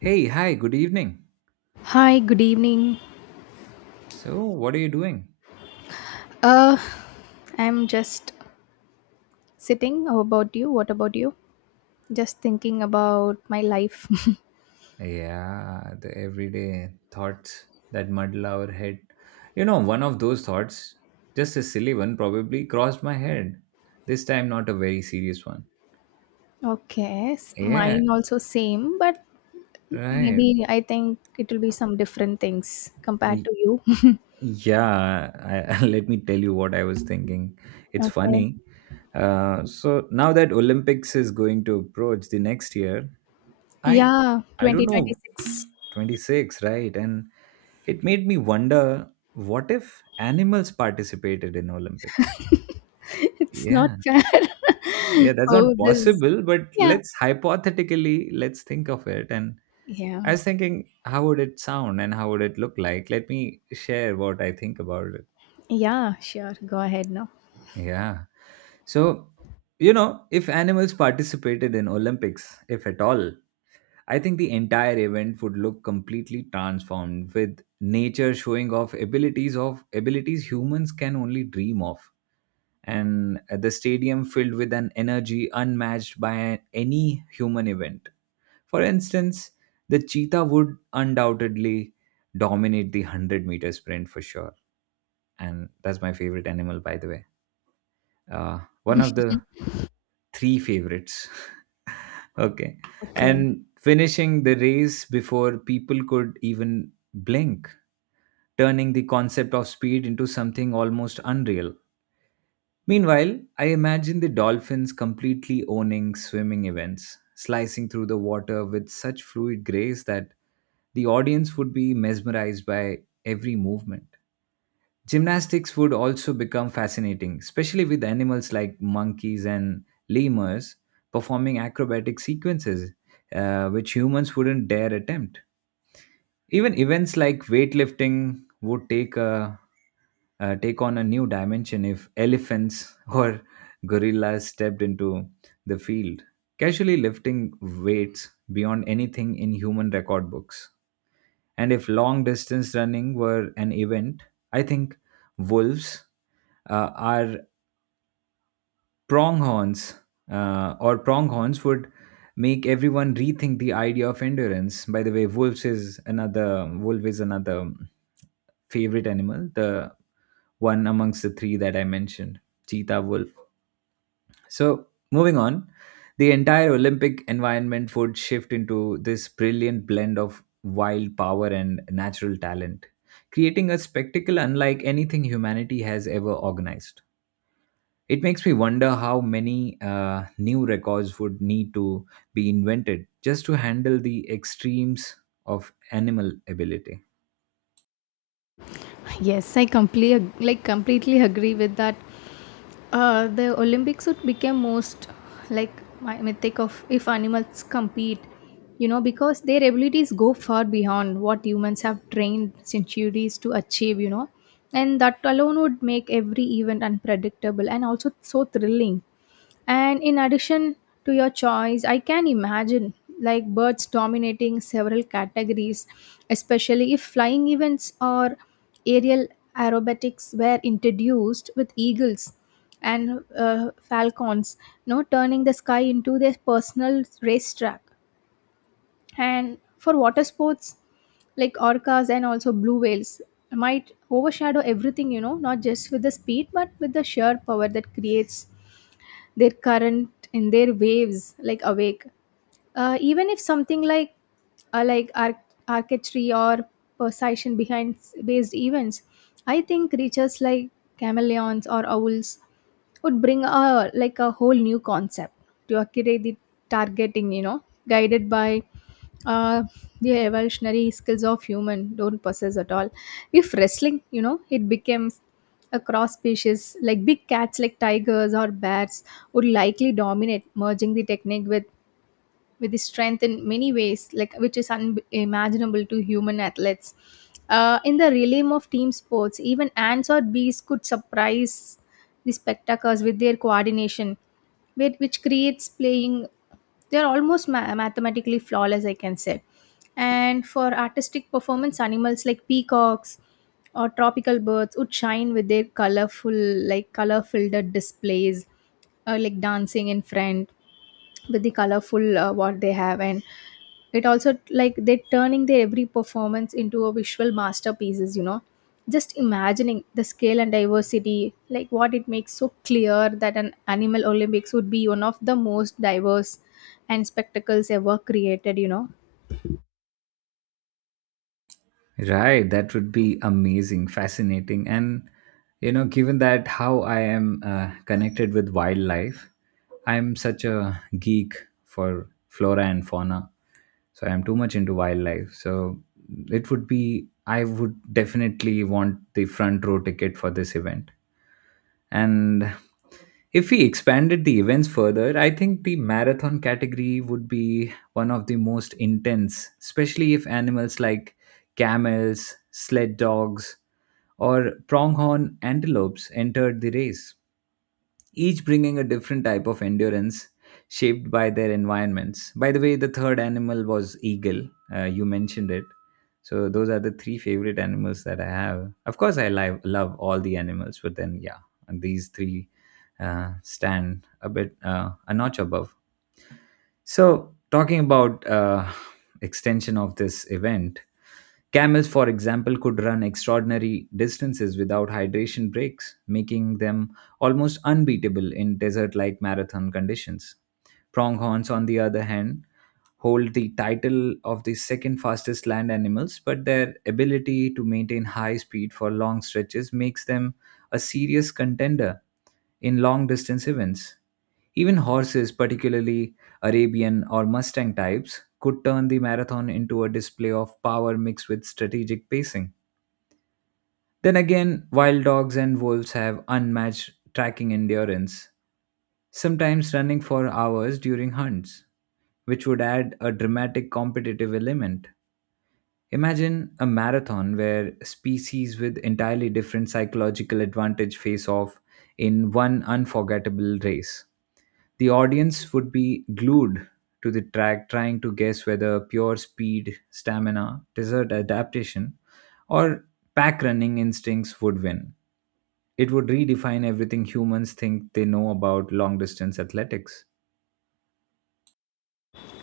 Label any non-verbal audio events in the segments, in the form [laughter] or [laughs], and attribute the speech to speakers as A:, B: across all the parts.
A: Hey, hi, good evening.
B: Hi, good evening.
A: So, what are you doing?
B: Uh, I'm just sitting. How about you? What about you? Just thinking about my life. [laughs]
A: Yeah, the everyday thoughts that muddle our head. You know, one of those thoughts, just a silly one, probably crossed my head. This time, not a very serious one.
B: Okay,
A: Yeah,
B: mine also same, but
A: right.
B: maybe I think it will be some different things compared
A: Y-
B: to you. [laughs]
A: Yeah, [laughs] let me tell you what I was thinking. It's
B: Okay.
A: funny. So now that Olympics is going to approach the next year, I
B: Yeah,
A: I don't know
B: 2026.
A: 26, right? And it made me wonder what if animals participated in Olympics?
B: [laughs] It's not
A: Yeah,
B: fair.
A: yeah,
B: [laughs]
A: that's
B: Oh,
A: not
B: this.
A: possible, but
B: Yeah.
A: let's hypothetically let's think of it. And
B: Yeah.
A: I was thinking, how would it sound and how would it look like? Let me share what I think about it.
B: Yeah, sure. Go ahead now.
A: Yeah. So, you know, if animals participated in Olympics, if at all, I think the entire event would look completely transformed with nature showing off abilities humans can only dream of, and the stadium filled with an energy unmatched by any human event. For instance, the cheetah would undoubtedly dominate the 100-meter sprint for sure, and that's my favorite animal, by the way. One of the three favorites. [laughs] Okay.
B: Okay.
A: And finishing the race before people could even blink, turning the concept of speed into something almost unreal. Meanwhile, I imagine the dolphins completely owning swimming events, slicing through the water with such fluid grace that the audience would be mesmerized by every movement. Gymnastics would also become fascinating, especially with animals like monkeys and lemurs performing acrobatic sequences, which humans wouldn't dare attempt. Even events like weightlifting would take on a new dimension if elephants [laughs] or gorillas stepped into the field, casually lifting weights beyond anything in human record books. And if long distance running were an event, I think wolves, our pronghorns or pronghorns would make everyone rethink the idea of endurance. By the way, wolves is another wolf is another favorite animal, the one amongst the three that I mentioned, cheetah, wolf. So moving on, the entire Olympic environment would shift into this brilliant blend of wild power and natural talent, creating a spectacle unlike anything humanity has ever organized. It makes me wonder how many new records would need to be invented just to handle the extremes of animal ability.
B: Yes, I completely agree with that. The Olympics would become most like my mythic of if animals compete, you know, because their abilities go far beyond what humans have trained centuries to achieve, you know, and that alone would make every event unpredictable and also so thrilling. And in addition to your choice, I can imagine like birds dominating several categories, especially if flying events or aerial aerobatics were introduced with eagles and falcons, you know, turning the sky into their personal racetrack. And for water sports, like orcas and also blue whales might overshadow everything, you know, not just with the speed but with the sheer power that creates their current in their waves like awake. Even if something like archetype or precision behind based events, I think creatures like chameleons or owls would bring a like a whole new concept to accurate the targeting, you know, guided by uh, the evolutionary skills of human don't possess at all. If wrestling, you know, it becomes a cross species like big cats like tigers or bears would likely dominate, merging the technique with his strength in many ways, like which is unimaginable to human athletes. In the realm of team sports, even ants or bees could surprise the spectators with their coordination, with, which creates playing. They're almost mathematically flawless, I can say. And for artistic performance, animals like peacocks or tropical birds would shine with their colorful, like color-filled displays, like dancing in front with the colorful what they have. And it also like they're turning their every performance into a visual masterpieces, you know, just imagining the scale and diversity like what it makes so clear that an animal Olympics would be one of the most diverse and spectacles ever created, you know.
A: Right, that would be amazing, fascinating. And, you know, given that how I am connected with wildlife, I'm such a geek for flora and fauna. So I'm too much into wildlife. So I would definitely want the front row ticket for this event. And if we expanded the events further, I think the marathon category would be one of the most intense, especially if animals like camels, sled dogs, or pronghorn antelopes entered the race, each bringing a different type of endurance shaped by their environments. By the way, the third animal was eagle. You mentioned it. So those are the three favorite animals that I have. Of course, love all the animals, but then yeah, and these three stand a bit, a notch above. So talking about [sighs] extension of this event, camels, for example, could run extraordinary distances without hydration breaks, making them almost unbeatable in desert like marathon conditions. Pronghorns, on the other hand, hold the title of the second fastest land animals, but their ability to maintain high speed for long stretches makes them a serious contender in long distance events. Even horses, particularly Arabian or Mustang types, could turn the marathon into a display of power mixed with strategic pacing. Then again, wild dogs and wolves have unmatched tracking endurance, sometimes running for hours during hunts, which would add a dramatic competitive element. Imagine a marathon where species with entirely different psychological advantage face off in one unforgettable race. The audience would be glued to the track, trying to guess whether pure speed, stamina, desert adaptation, or pack running instincts would win. It would redefine everything humans think they know about long distance athletics.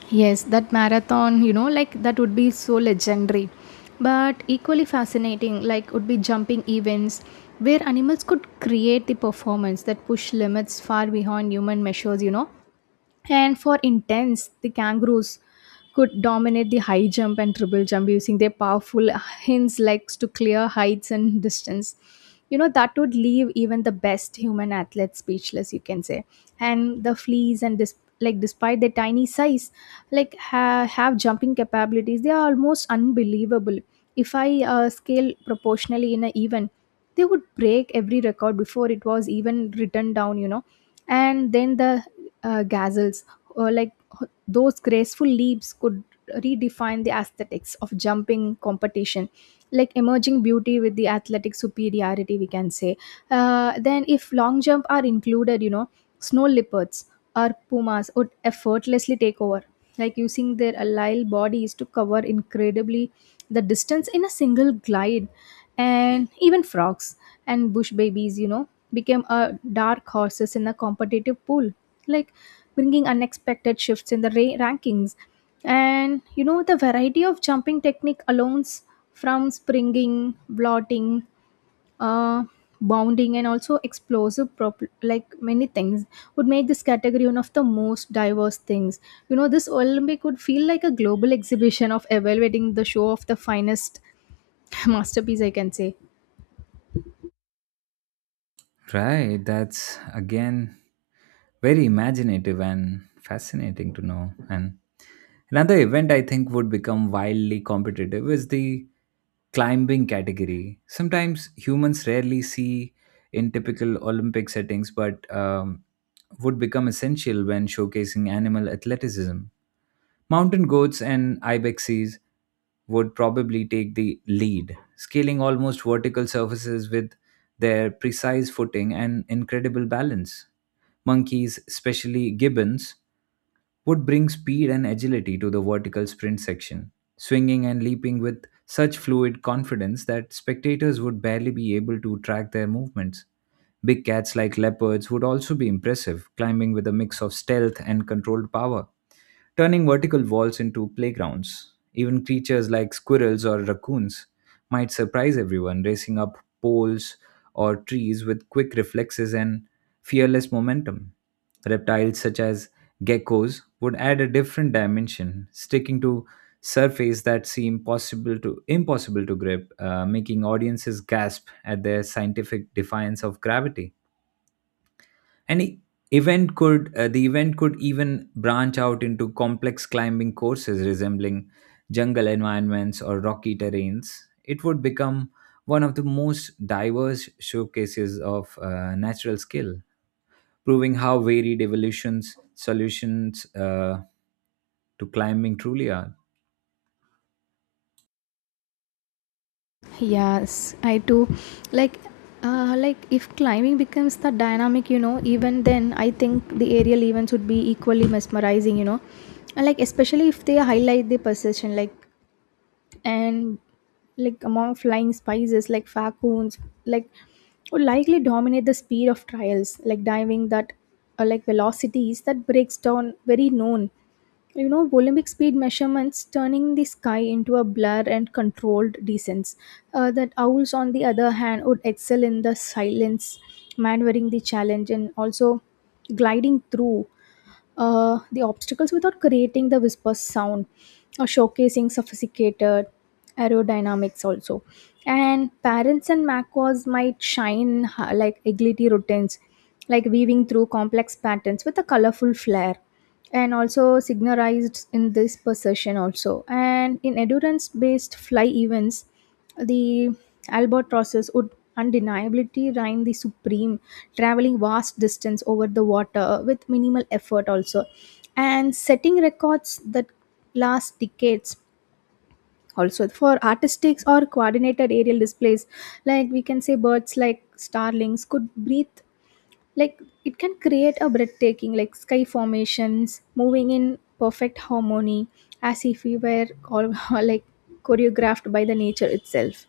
B: Yes, that marathon, you know, like that would be so legendary. But equally fascinating, like would be jumping events where animals could create the performance that push limits far beyond human measures, you know. And for intents, the kangaroos could dominate the high jump and triple jump using their powerful hinge legs to clear heights and distance. You know, that would leave even the best human athletes speechless, you can say. And the fleas, and like despite their tiny size, like have jumping capabilities, they are almost unbelievable. If I scale proportionally in an event, they would break every record before it was even written down, you know. And then the gazelles or like those graceful leaps could redefine the aesthetics of jumping competition, like emerging beauty with the athletic superiority, we can say. Then if long jump are included, you know, snow leopards or pumas would effortlessly take over, like using their allied bodies to cover incredibly the distance in a single glide. And even frogs and bush babies, you know, became dark horses in a competitive pool, like bringing unexpected shifts in the rankings. And you know, the variety of jumping technique alone, from springing, blotting, uh, bounding and also explosive like many things would make this category one of the most diverse things, you know. This Olympic would feel like a global exhibition of evaluating the show of the finest [laughs] masterpiece, I can say.
A: Right, that's again very imaginative and fascinating to know. And another event I think would become wildly competitive is the climbing category. Sometimes humans rarely see in typical Olympic settings, but would become essential when showcasing animal athleticism. Mountain goats and ibexes would probably take the lead, scaling almost vertical surfaces with their precise footing and incredible balance. Monkeys, especially gibbons, would bring speed and agility to the vertical sprint section, swinging and leaping with such fluid confidence that spectators would barely be able to track their movements. Big cats like leopards would also be impressive, climbing with a mix of stealth and controlled power, turning vertical walls into playgrounds. Even creatures like squirrels or raccoons might surprise everyone, racing up poles or trees with quick reflexes and fearless momentum. Reptiles such as geckos would add a different dimension, sticking to surface that seem possible to impossible to grip, making audiences gasp at their scientific defiance of gravity, and e- event could the event could even branch out into complex climbing courses resembling jungle environments or rocky terrains. It would become one of the most diverse showcases of natural skill, proving how varied evolutions solutions to climbing truly are.
B: Yes, I do. Like like if climbing becomes the dynamic, you know, even then I think the aerial events would be equally mesmerizing, you know. And like especially if they highlight the precision, like, and like among flying spices like falcons, like, would likely dominate the speed of trials like diving that like velocities that breaks down very known, you know, Olympic speed measurements, turning the sky into a blur and controlled descents. That owls on the other hand would excel in the silence, maneuvering the challenge and also gliding through the obstacles without creating the whisper sound, or showcasing sophisticated aerodynamics also. And parents and macros might shine like agility routines, like weaving through complex patterns with a colorful flair, and also signalized in this possession also. And in endurance based fly events, the albatrosses would undeniably reign the supreme, traveling vast distance over the water with minimal effort also, and setting records that last decades. Also for artistics or coordinated aerial displays, like we can say, birds like starlings could breathe, like it can create a breathtaking like sky formations, moving in perfect harmony as if we were all [laughs] like choreographed by the nature itself.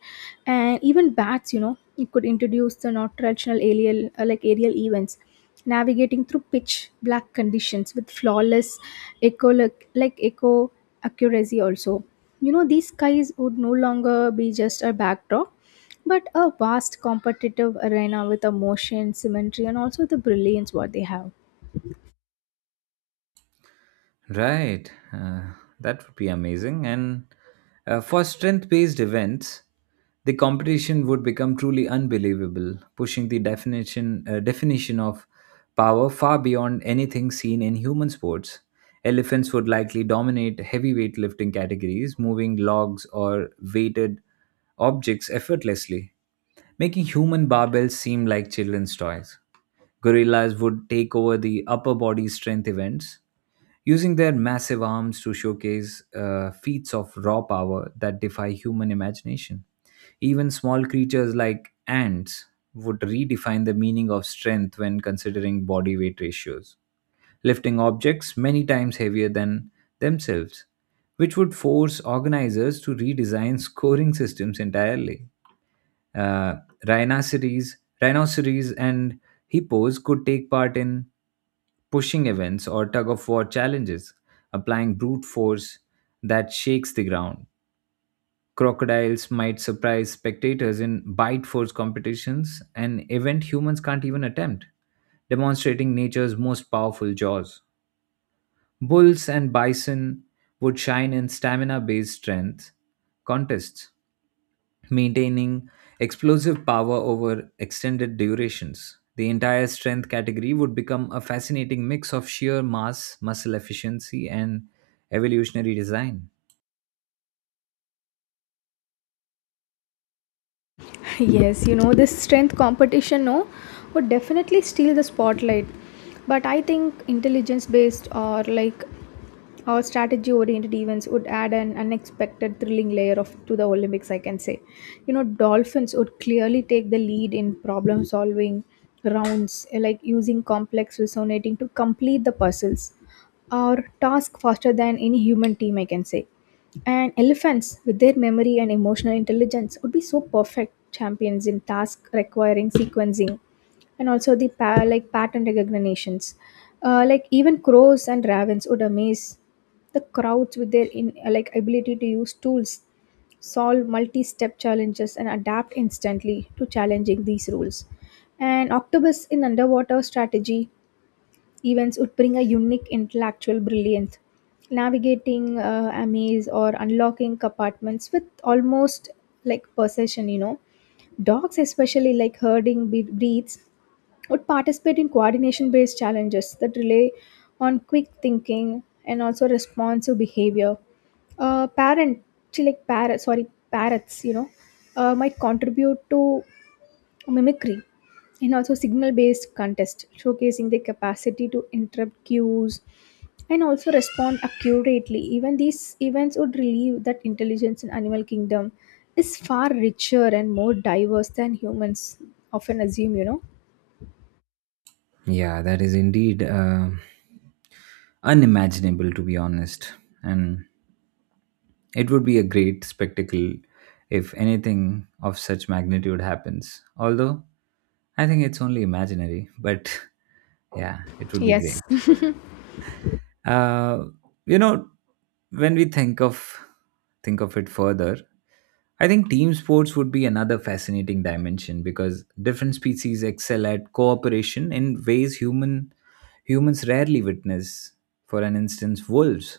B: And even bats, you know, it could introduce the not traditional aerial like aerial events, navigating through pitch black conditions with flawless echo like echo accuracy also. You know, these skies would no longer be just a backdrop, but a vast competitive arena with emotion, symmetry, and also the brilliance what they have.
A: Right. That would be amazing. And for strength based events, the competition would become truly unbelievable, pushing the definition of power far beyond anything seen in human sports. Elephants would likely dominate heavy weightlifting categories, moving logs or weighted objects effortlessly, making human barbells seem like children's toys. Gorillas would take over the upper body strength events, using their massive arms to showcase feats of raw power that defy human imagination. Even small creatures like ants would redefine the meaning of strength when considering body weight ratios, lifting objects many times heavier than themselves, which would force organizers to redesign scoring systems entirely. Uh, rhinoceros and hippos could take part in pushing events or tug of war challenges, applying brute force that shakes the ground. Crocodiles might surprise spectators in bite force competitions, an event humans can't even attempt, demonstrating nature's most powerful jaws. Bulls and bison would shine in stamina based strength contests, maintaining explosive power over extended durations. The entire strength category would become a fascinating mix of sheer mass, muscle efficiency, and evolutionary design.
B: [laughs] Yes, you know, this strength competition, no, would definitely steal the spotlight. But I think intelligence based or like our strategy oriented events would add an unexpected thrilling layer of to the Olympics, I can say. You know, dolphins would clearly take the lead in problem solving rounds, like using complex resonating to complete the puzzles or task faster than any human team, I can say. And elephants, with their memory and emotional intelligence, would be so perfect champions in tasks requiring sequencing and also the like pattern recognitions. Like, even crows and ravens would amaze the crowds with their in like ability to use tools, solve multi-step challenges and adapt instantly to challenging these rules. And octopus in underwater strategy events would bring a unique intellectual brilliance, navigating a maze or unlocking compartments with almost like possession, you know. Dogs, especially like herding breeds, would participate in coordination based challenges that rely on quick thinking and also responsive behavior. Parent she like parrot sorry Parrots, you know, might contribute to mimicry and also signal based contest, showcasing their capacity to interrupt cues and also respond accurately. Even these events would relieve that intelligence in animal kingdom is far richer and more diverse than humans often assume, you know.
A: Yeah, that is indeed unimaginable, to be honest. And it would be a great spectacle if anything of such magnitude happens. Although I think it's only imaginary, but [laughs] yeah, it would be
B: Yes.
A: great. Uh, you know, when we think of it further, I think team sports would be another fascinating dimension because different species excel at cooperation in ways humans rarely witness. For an instance, wolves.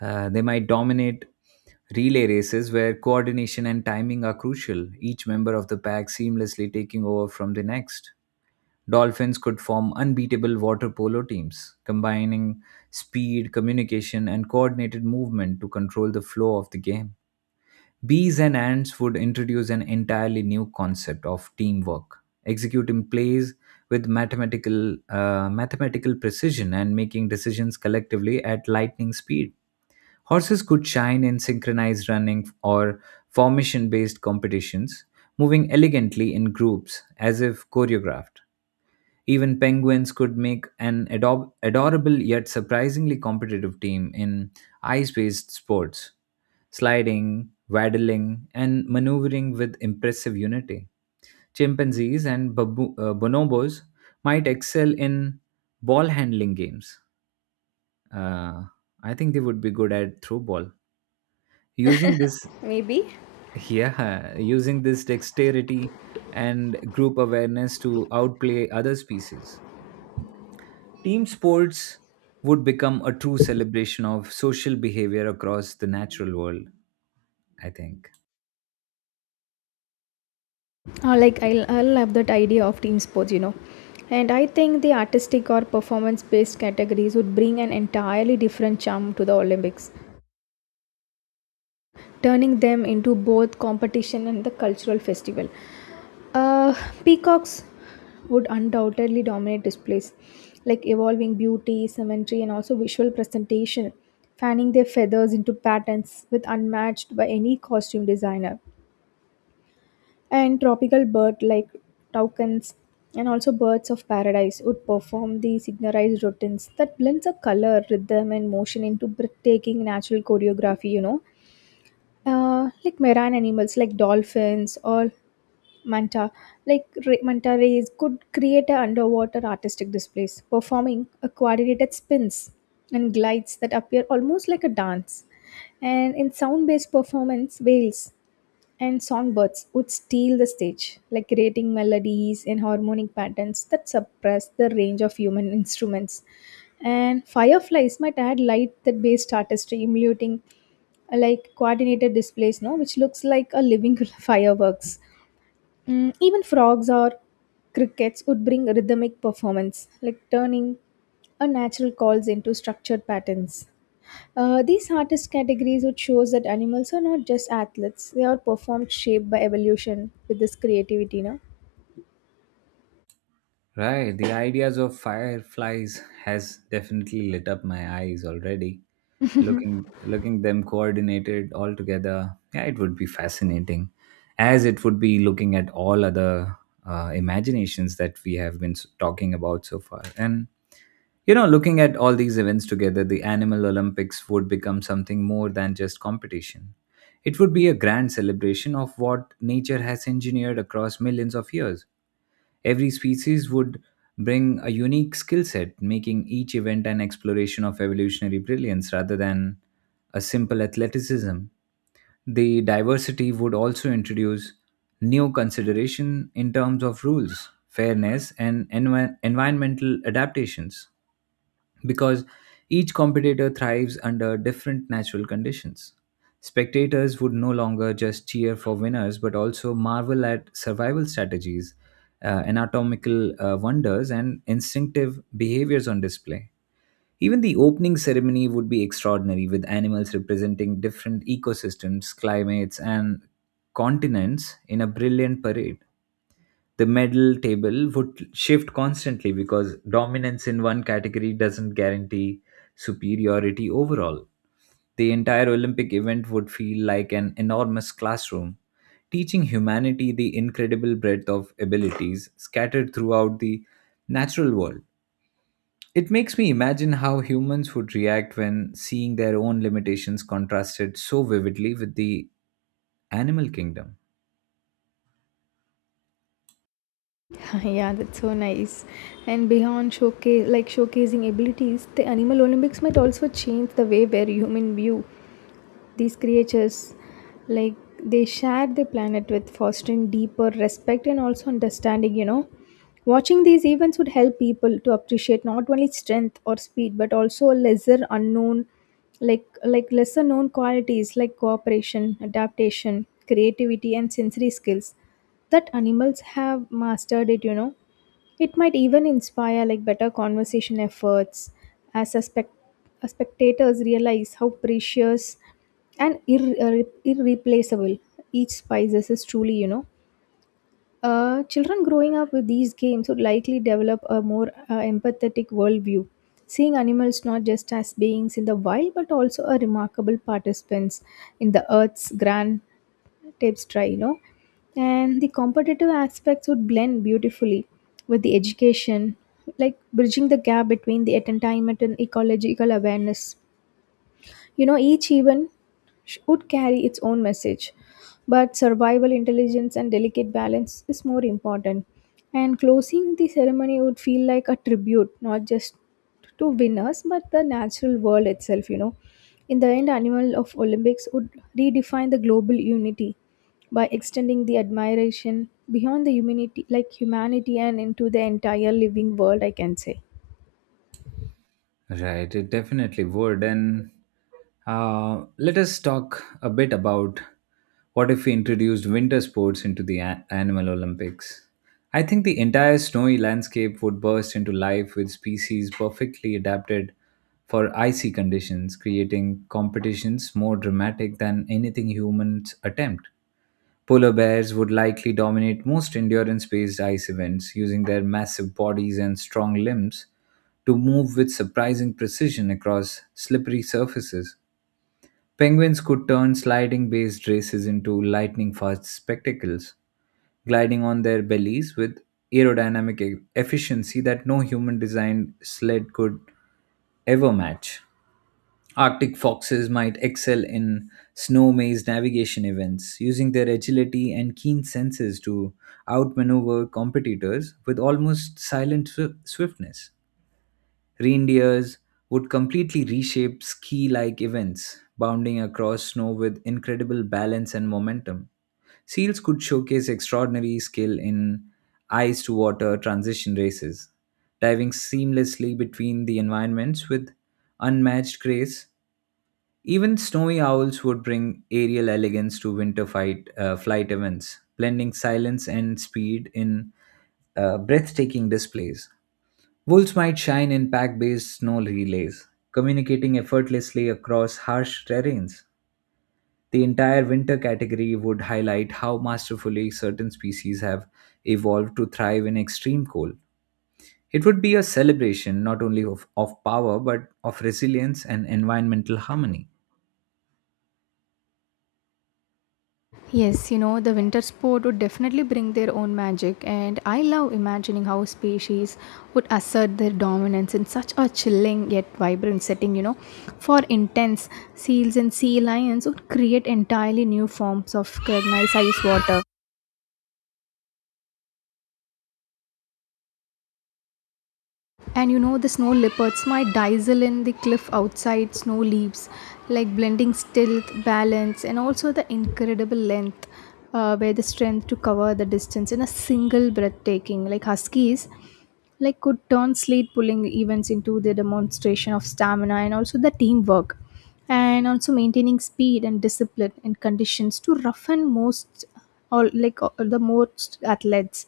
A: They might dominate relay races where coordination and timing are crucial, each member of the pack seamlessly taking over from the next. Dolphins could form unbeatable water polo teams, combining speed, communication, and coordinated movement to control the flow of the game. Bees and ants would introduce an entirely new concept of teamwork, executing plays with mathematical precision and making decisions collectively at lightning speed. Horses could shine in synchronized running or formation based competitions, moving elegantly in groups as if choreographed. Even penguins could make an adorable yet surprisingly competitive team in ice based sports, sliding, waddling, and maneuvering with impressive unity. Chimpanzees and bonobos might excel in ball handling games. Uh, I think they would be good at throw ball. Using this,
B: Maybe.
A: [laughs] yeah, using this dexterity and group awareness to outplay other species. Team sports would become a true celebration of social behavior across the natural world, I think.
B: Like I will love that idea of team sports, you know. And I think the artistic or performance based categories would bring an entirely different charm to the Olympics, turning them into both competition and the cultural festival. Uh, Peacocks would undoubtedly dominate displays, like evolving beauty, symmetry, and also visual presentation, fanning their feathers into patterns with unmatched by any costume designer. And tropical bird like toucans and also birds of paradise would perform the signarized routines that blends a color rhythm and motion into breathtaking natural choreography, you know. Like marine animals like dolphins or manta manta rays could create a underwater artistic displays, performing a coordinated spins and glides that appear almost like a dance. And in sound based performance, whales and songbirds would steal the stage, like creating melodies and harmonic patterns that suppress the range of human instruments. And fireflies might add light that based artistry, emulating like coordinated displays, no, which looks like a living [laughs] fireworks. Mm, even frogs or crickets would bring rhythmic performance, like turning a natural calls into structured patterns. These artist categories would shows that animals are not just athletes; they are performed shaped by evolution with this creativity, no?
A: Right, the ideas of fireflies has definitely lit up my eyes already. Looking them coordinated all together, yeah, it would be fascinating, as it would be looking at all other imaginations that we have been talking about so far. And you know, looking at all these events together, the Animal Olympics would become something more than just competition. It would be a grand celebration of what nature has engineered across millions of years. Every species would bring a unique skill set, making each event an exploration of evolutionary brilliance rather than a simple athleticism. The diversity would also introduce new consideration in terms of rules, fairness, and environmental adaptations because each competitor thrives under different natural conditions. Spectators would no longer just cheer for winners but also marvel at survival strategies, anatomical wonders, and instinctive behaviors on display. Even the opening ceremony would be extraordinary, with animals representing different ecosystems, climates, and continents in a brilliant parade. The medal table would shift constantly because dominance in one category doesn't guarantee superiority overall. The entire Olympic event would feel like an enormous classroom, teaching humanity the incredible breadth of abilities scattered throughout the natural world. It makes me imagine how humans would react when seeing their own limitations contrasted so vividly with the animal kingdom.
B: [laughs] Yeah, that's so nice. And beyond showcase like showcasing abilities, the animal Olympics might also change the way where human view these creatures like they share the planet with, fostering deeper respect and also understanding, you know. Watching these events would help people to appreciate not only strength or speed but also lesser unknown lesser known qualities like cooperation, adaptation, creativity and sensory skills that animals have mastered it, you know. It might even inspire like better conversation efforts, as a spectators realize how precious and irreplaceable each spices is truly, you know. Children growing up with these games would likely develop a more empathetic worldview, seeing animals not just as beings in the wild but also a remarkable participants in the earth's grand tapes try, you know. And the competitive aspects would blend beautifully with the education, like bridging the gap between the entertainment and ecological awareness, you know. Each event would carry its own message, but survival intelligence and delicate balance is more important. And closing the ceremony would feel like a tribute, not just to winners, but the natural world itself, you know. In the end, Animal of Olympics would redefine the global unity by extending the admiration beyond the humanity like humanity and into the entire living world, I can say.
A: Right, it definitely would. And let us talk a bit about what if we introduced winter sports into the Animal Olympics. I think the entire snowy landscape would burst into life with species perfectly adapted for icy conditions, creating competitions more dramatic than anything humans attempt. Polar bears would likely dominate most endurance based ice events, using their massive bodies and strong limbs to move with surprising precision across slippery surfaces. Penguins could turn sliding based races into lightning fast spectacles, gliding on their bellies with aerodynamic efficiency that no human designed sled could ever match. Arctic foxes might excel in snow maze navigation events, using their agility and keen senses to outmaneuver competitors with almost silent swiftness. Reindeers would completely reshape ski like events, bounding across snow with incredible balance and momentum. Seals could showcase extraordinary skill in ice to water transition races, diving seamlessly between the environments with unmatched grace. Even snowy owls would bring aerial elegance to winter flight events, blending silence and speed in breathtaking displays. Wolves might shine in pack based snow relays, communicating effortlessly across harsh terrains. The entire winter category would highlight how masterfully certain species have evolved to thrive in extreme cold. It would be a celebration not only of power but of resilience and environmental harmony.
B: Yes, you know, the winter sport would definitely bring their own magic, and I love imagining how species would assert their dominance in such a chilling yet vibrant setting. You know, for intense, seals and sea lions would create entirely new forms of recognized ice water. And you know, the snow leopards might dazzle in the cliff outside snow leaves, like blending stealth, balance, and also the incredible length where the strength to cover the distance in a single breathtaking. Like huskies, like, could turn slate pulling events into the demonstration of stamina and also the teamwork, and also maintaining speed and discipline in conditions to roughen most, or like the most athletes.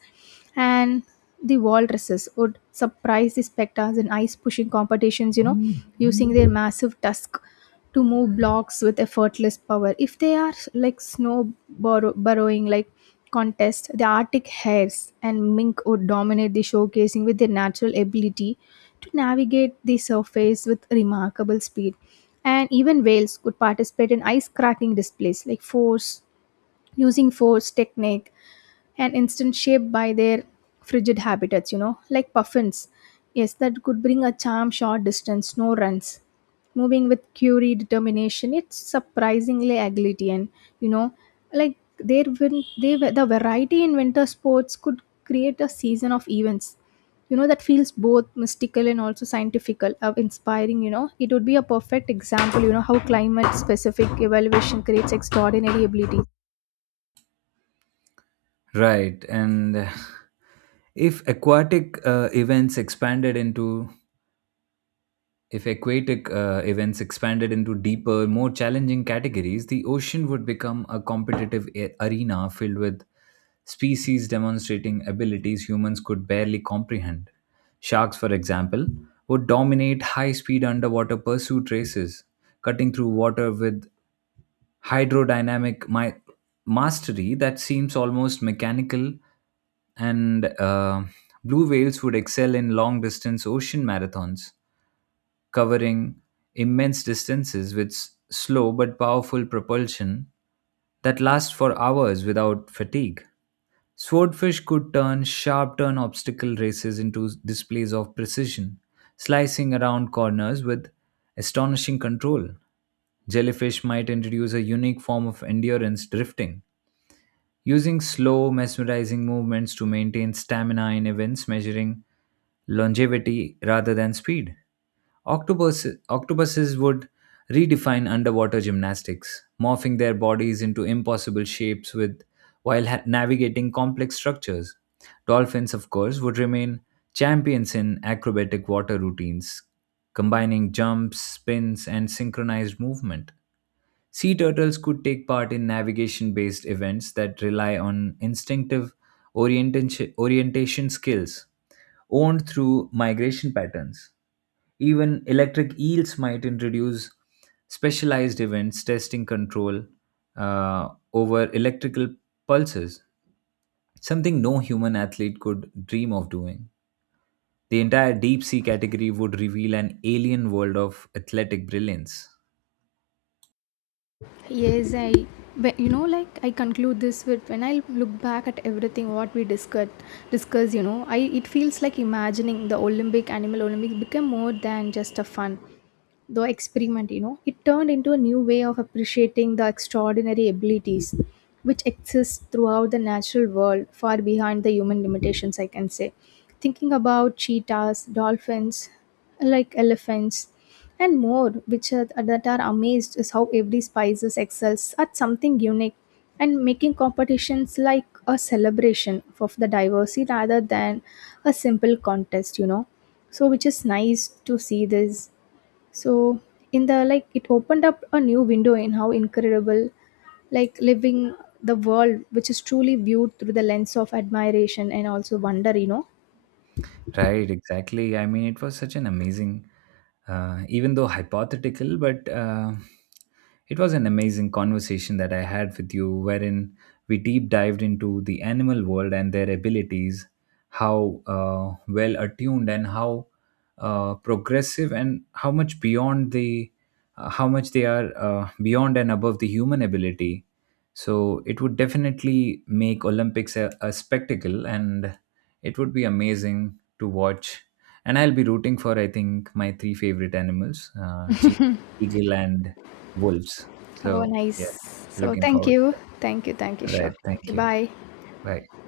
B: And the walruses would surprise the specters in ice pushing competitions, you know, using their massive tusk to move blocks with effortless power. If they are like snow burrowing, like contest, the Arctic hares and mink would dominate the showcasing with their natural ability to navigate the surface with remarkable speed. And even whales could participate in ice cracking displays, like force using force technique and instant shaped by their frigid habitats, you know, like puffins. Yes, that could bring a charm short distance, no runs. Moving with curie determination, it's surprisingly agility. And you know, like there will they the variety in winter sports could create a season of events. You know that feels both mystical and also scientifical, of inspiring. You know, it would be a perfect example. You know how climate-specific evaluation creates extraordinary ability.
A: Right, and if aquatic events expanded into if aquatic events expanded into deeper, more challenging categories, the ocean would become a competitive arena filled with species demonstrating abilities humans could barely comprehend. Sharks, for example, would dominate high speed underwater pursuit races, cutting through water with hydrodynamic my mastery that seems almost mechanical. And blue whales would excel in long distance ocean marathons, covering immense distances with slow but powerful propulsion that lasts for hours without fatigue. Swordfish could turn sharp turn obstacle races into displays of precision, slicing around corners with astonishing control. Jellyfish might introduce a unique form of endurance drifting, using slow, mesmerizing movements to maintain stamina in events measuring longevity rather than speed. Octopuses would redefine underwater gymnastics, morphing their bodies into impossible shapes with while navigating complex structures. Dolphins, of course, would remain champions in acrobatic water routines, combining jumps, spins, and synchronized movement. Sea turtles could take part in navigation based events that rely on instinctive orientation skills owned through migration patterns. Even electric eels might introduce specialized events testing control over electrical pulses, something no human athlete could dream of doing. The entire deep sea category would reveal an alien world of athletic brilliance.
B: Yes, I, but you know, like I conclude this with when I look back at everything what we discussed, discuss, you know, I it feels like imagining the Olympic animal Olympic became more than just a fun the experiment, you know. It turned into a new way of appreciating the extraordinary abilities which exist throughout the natural world far behind the human limitations, I can say. Thinking about cheetahs, dolphins, like elephants and more, which are, that are amazed is how every species excels at something unique, and making competitions like a celebration of the diversity rather than a simple contest, you know. So which is nice to see this. So in the like, it opened up a new window in how incredible, like, living the world which is truly viewed through the lens of admiration and also wonder, you know.
A: Right, exactly. I mean, it was such an amazing, even though hypothetical, but it was an amazing conversation that I had with you, wherein we deep dived into the animal world and their abilities, how well attuned and how progressive and how much beyond how much they are beyond and above the human ability. So it would definitely make Olympics a spectacle, and it would be amazing to watch. And I'll be rooting for, I think, my three favorite animals, chief, eagle, and wolves.
B: Oh,
A: So, yeah,
B: nice. So
A: looking
B: thank
A: forward to
B: you.
A: that.
B: Thank you. Thank you.
A: All
B: Sure.
A: right.
B: Okay,
A: Thank you.
B: bye.
A: Bye.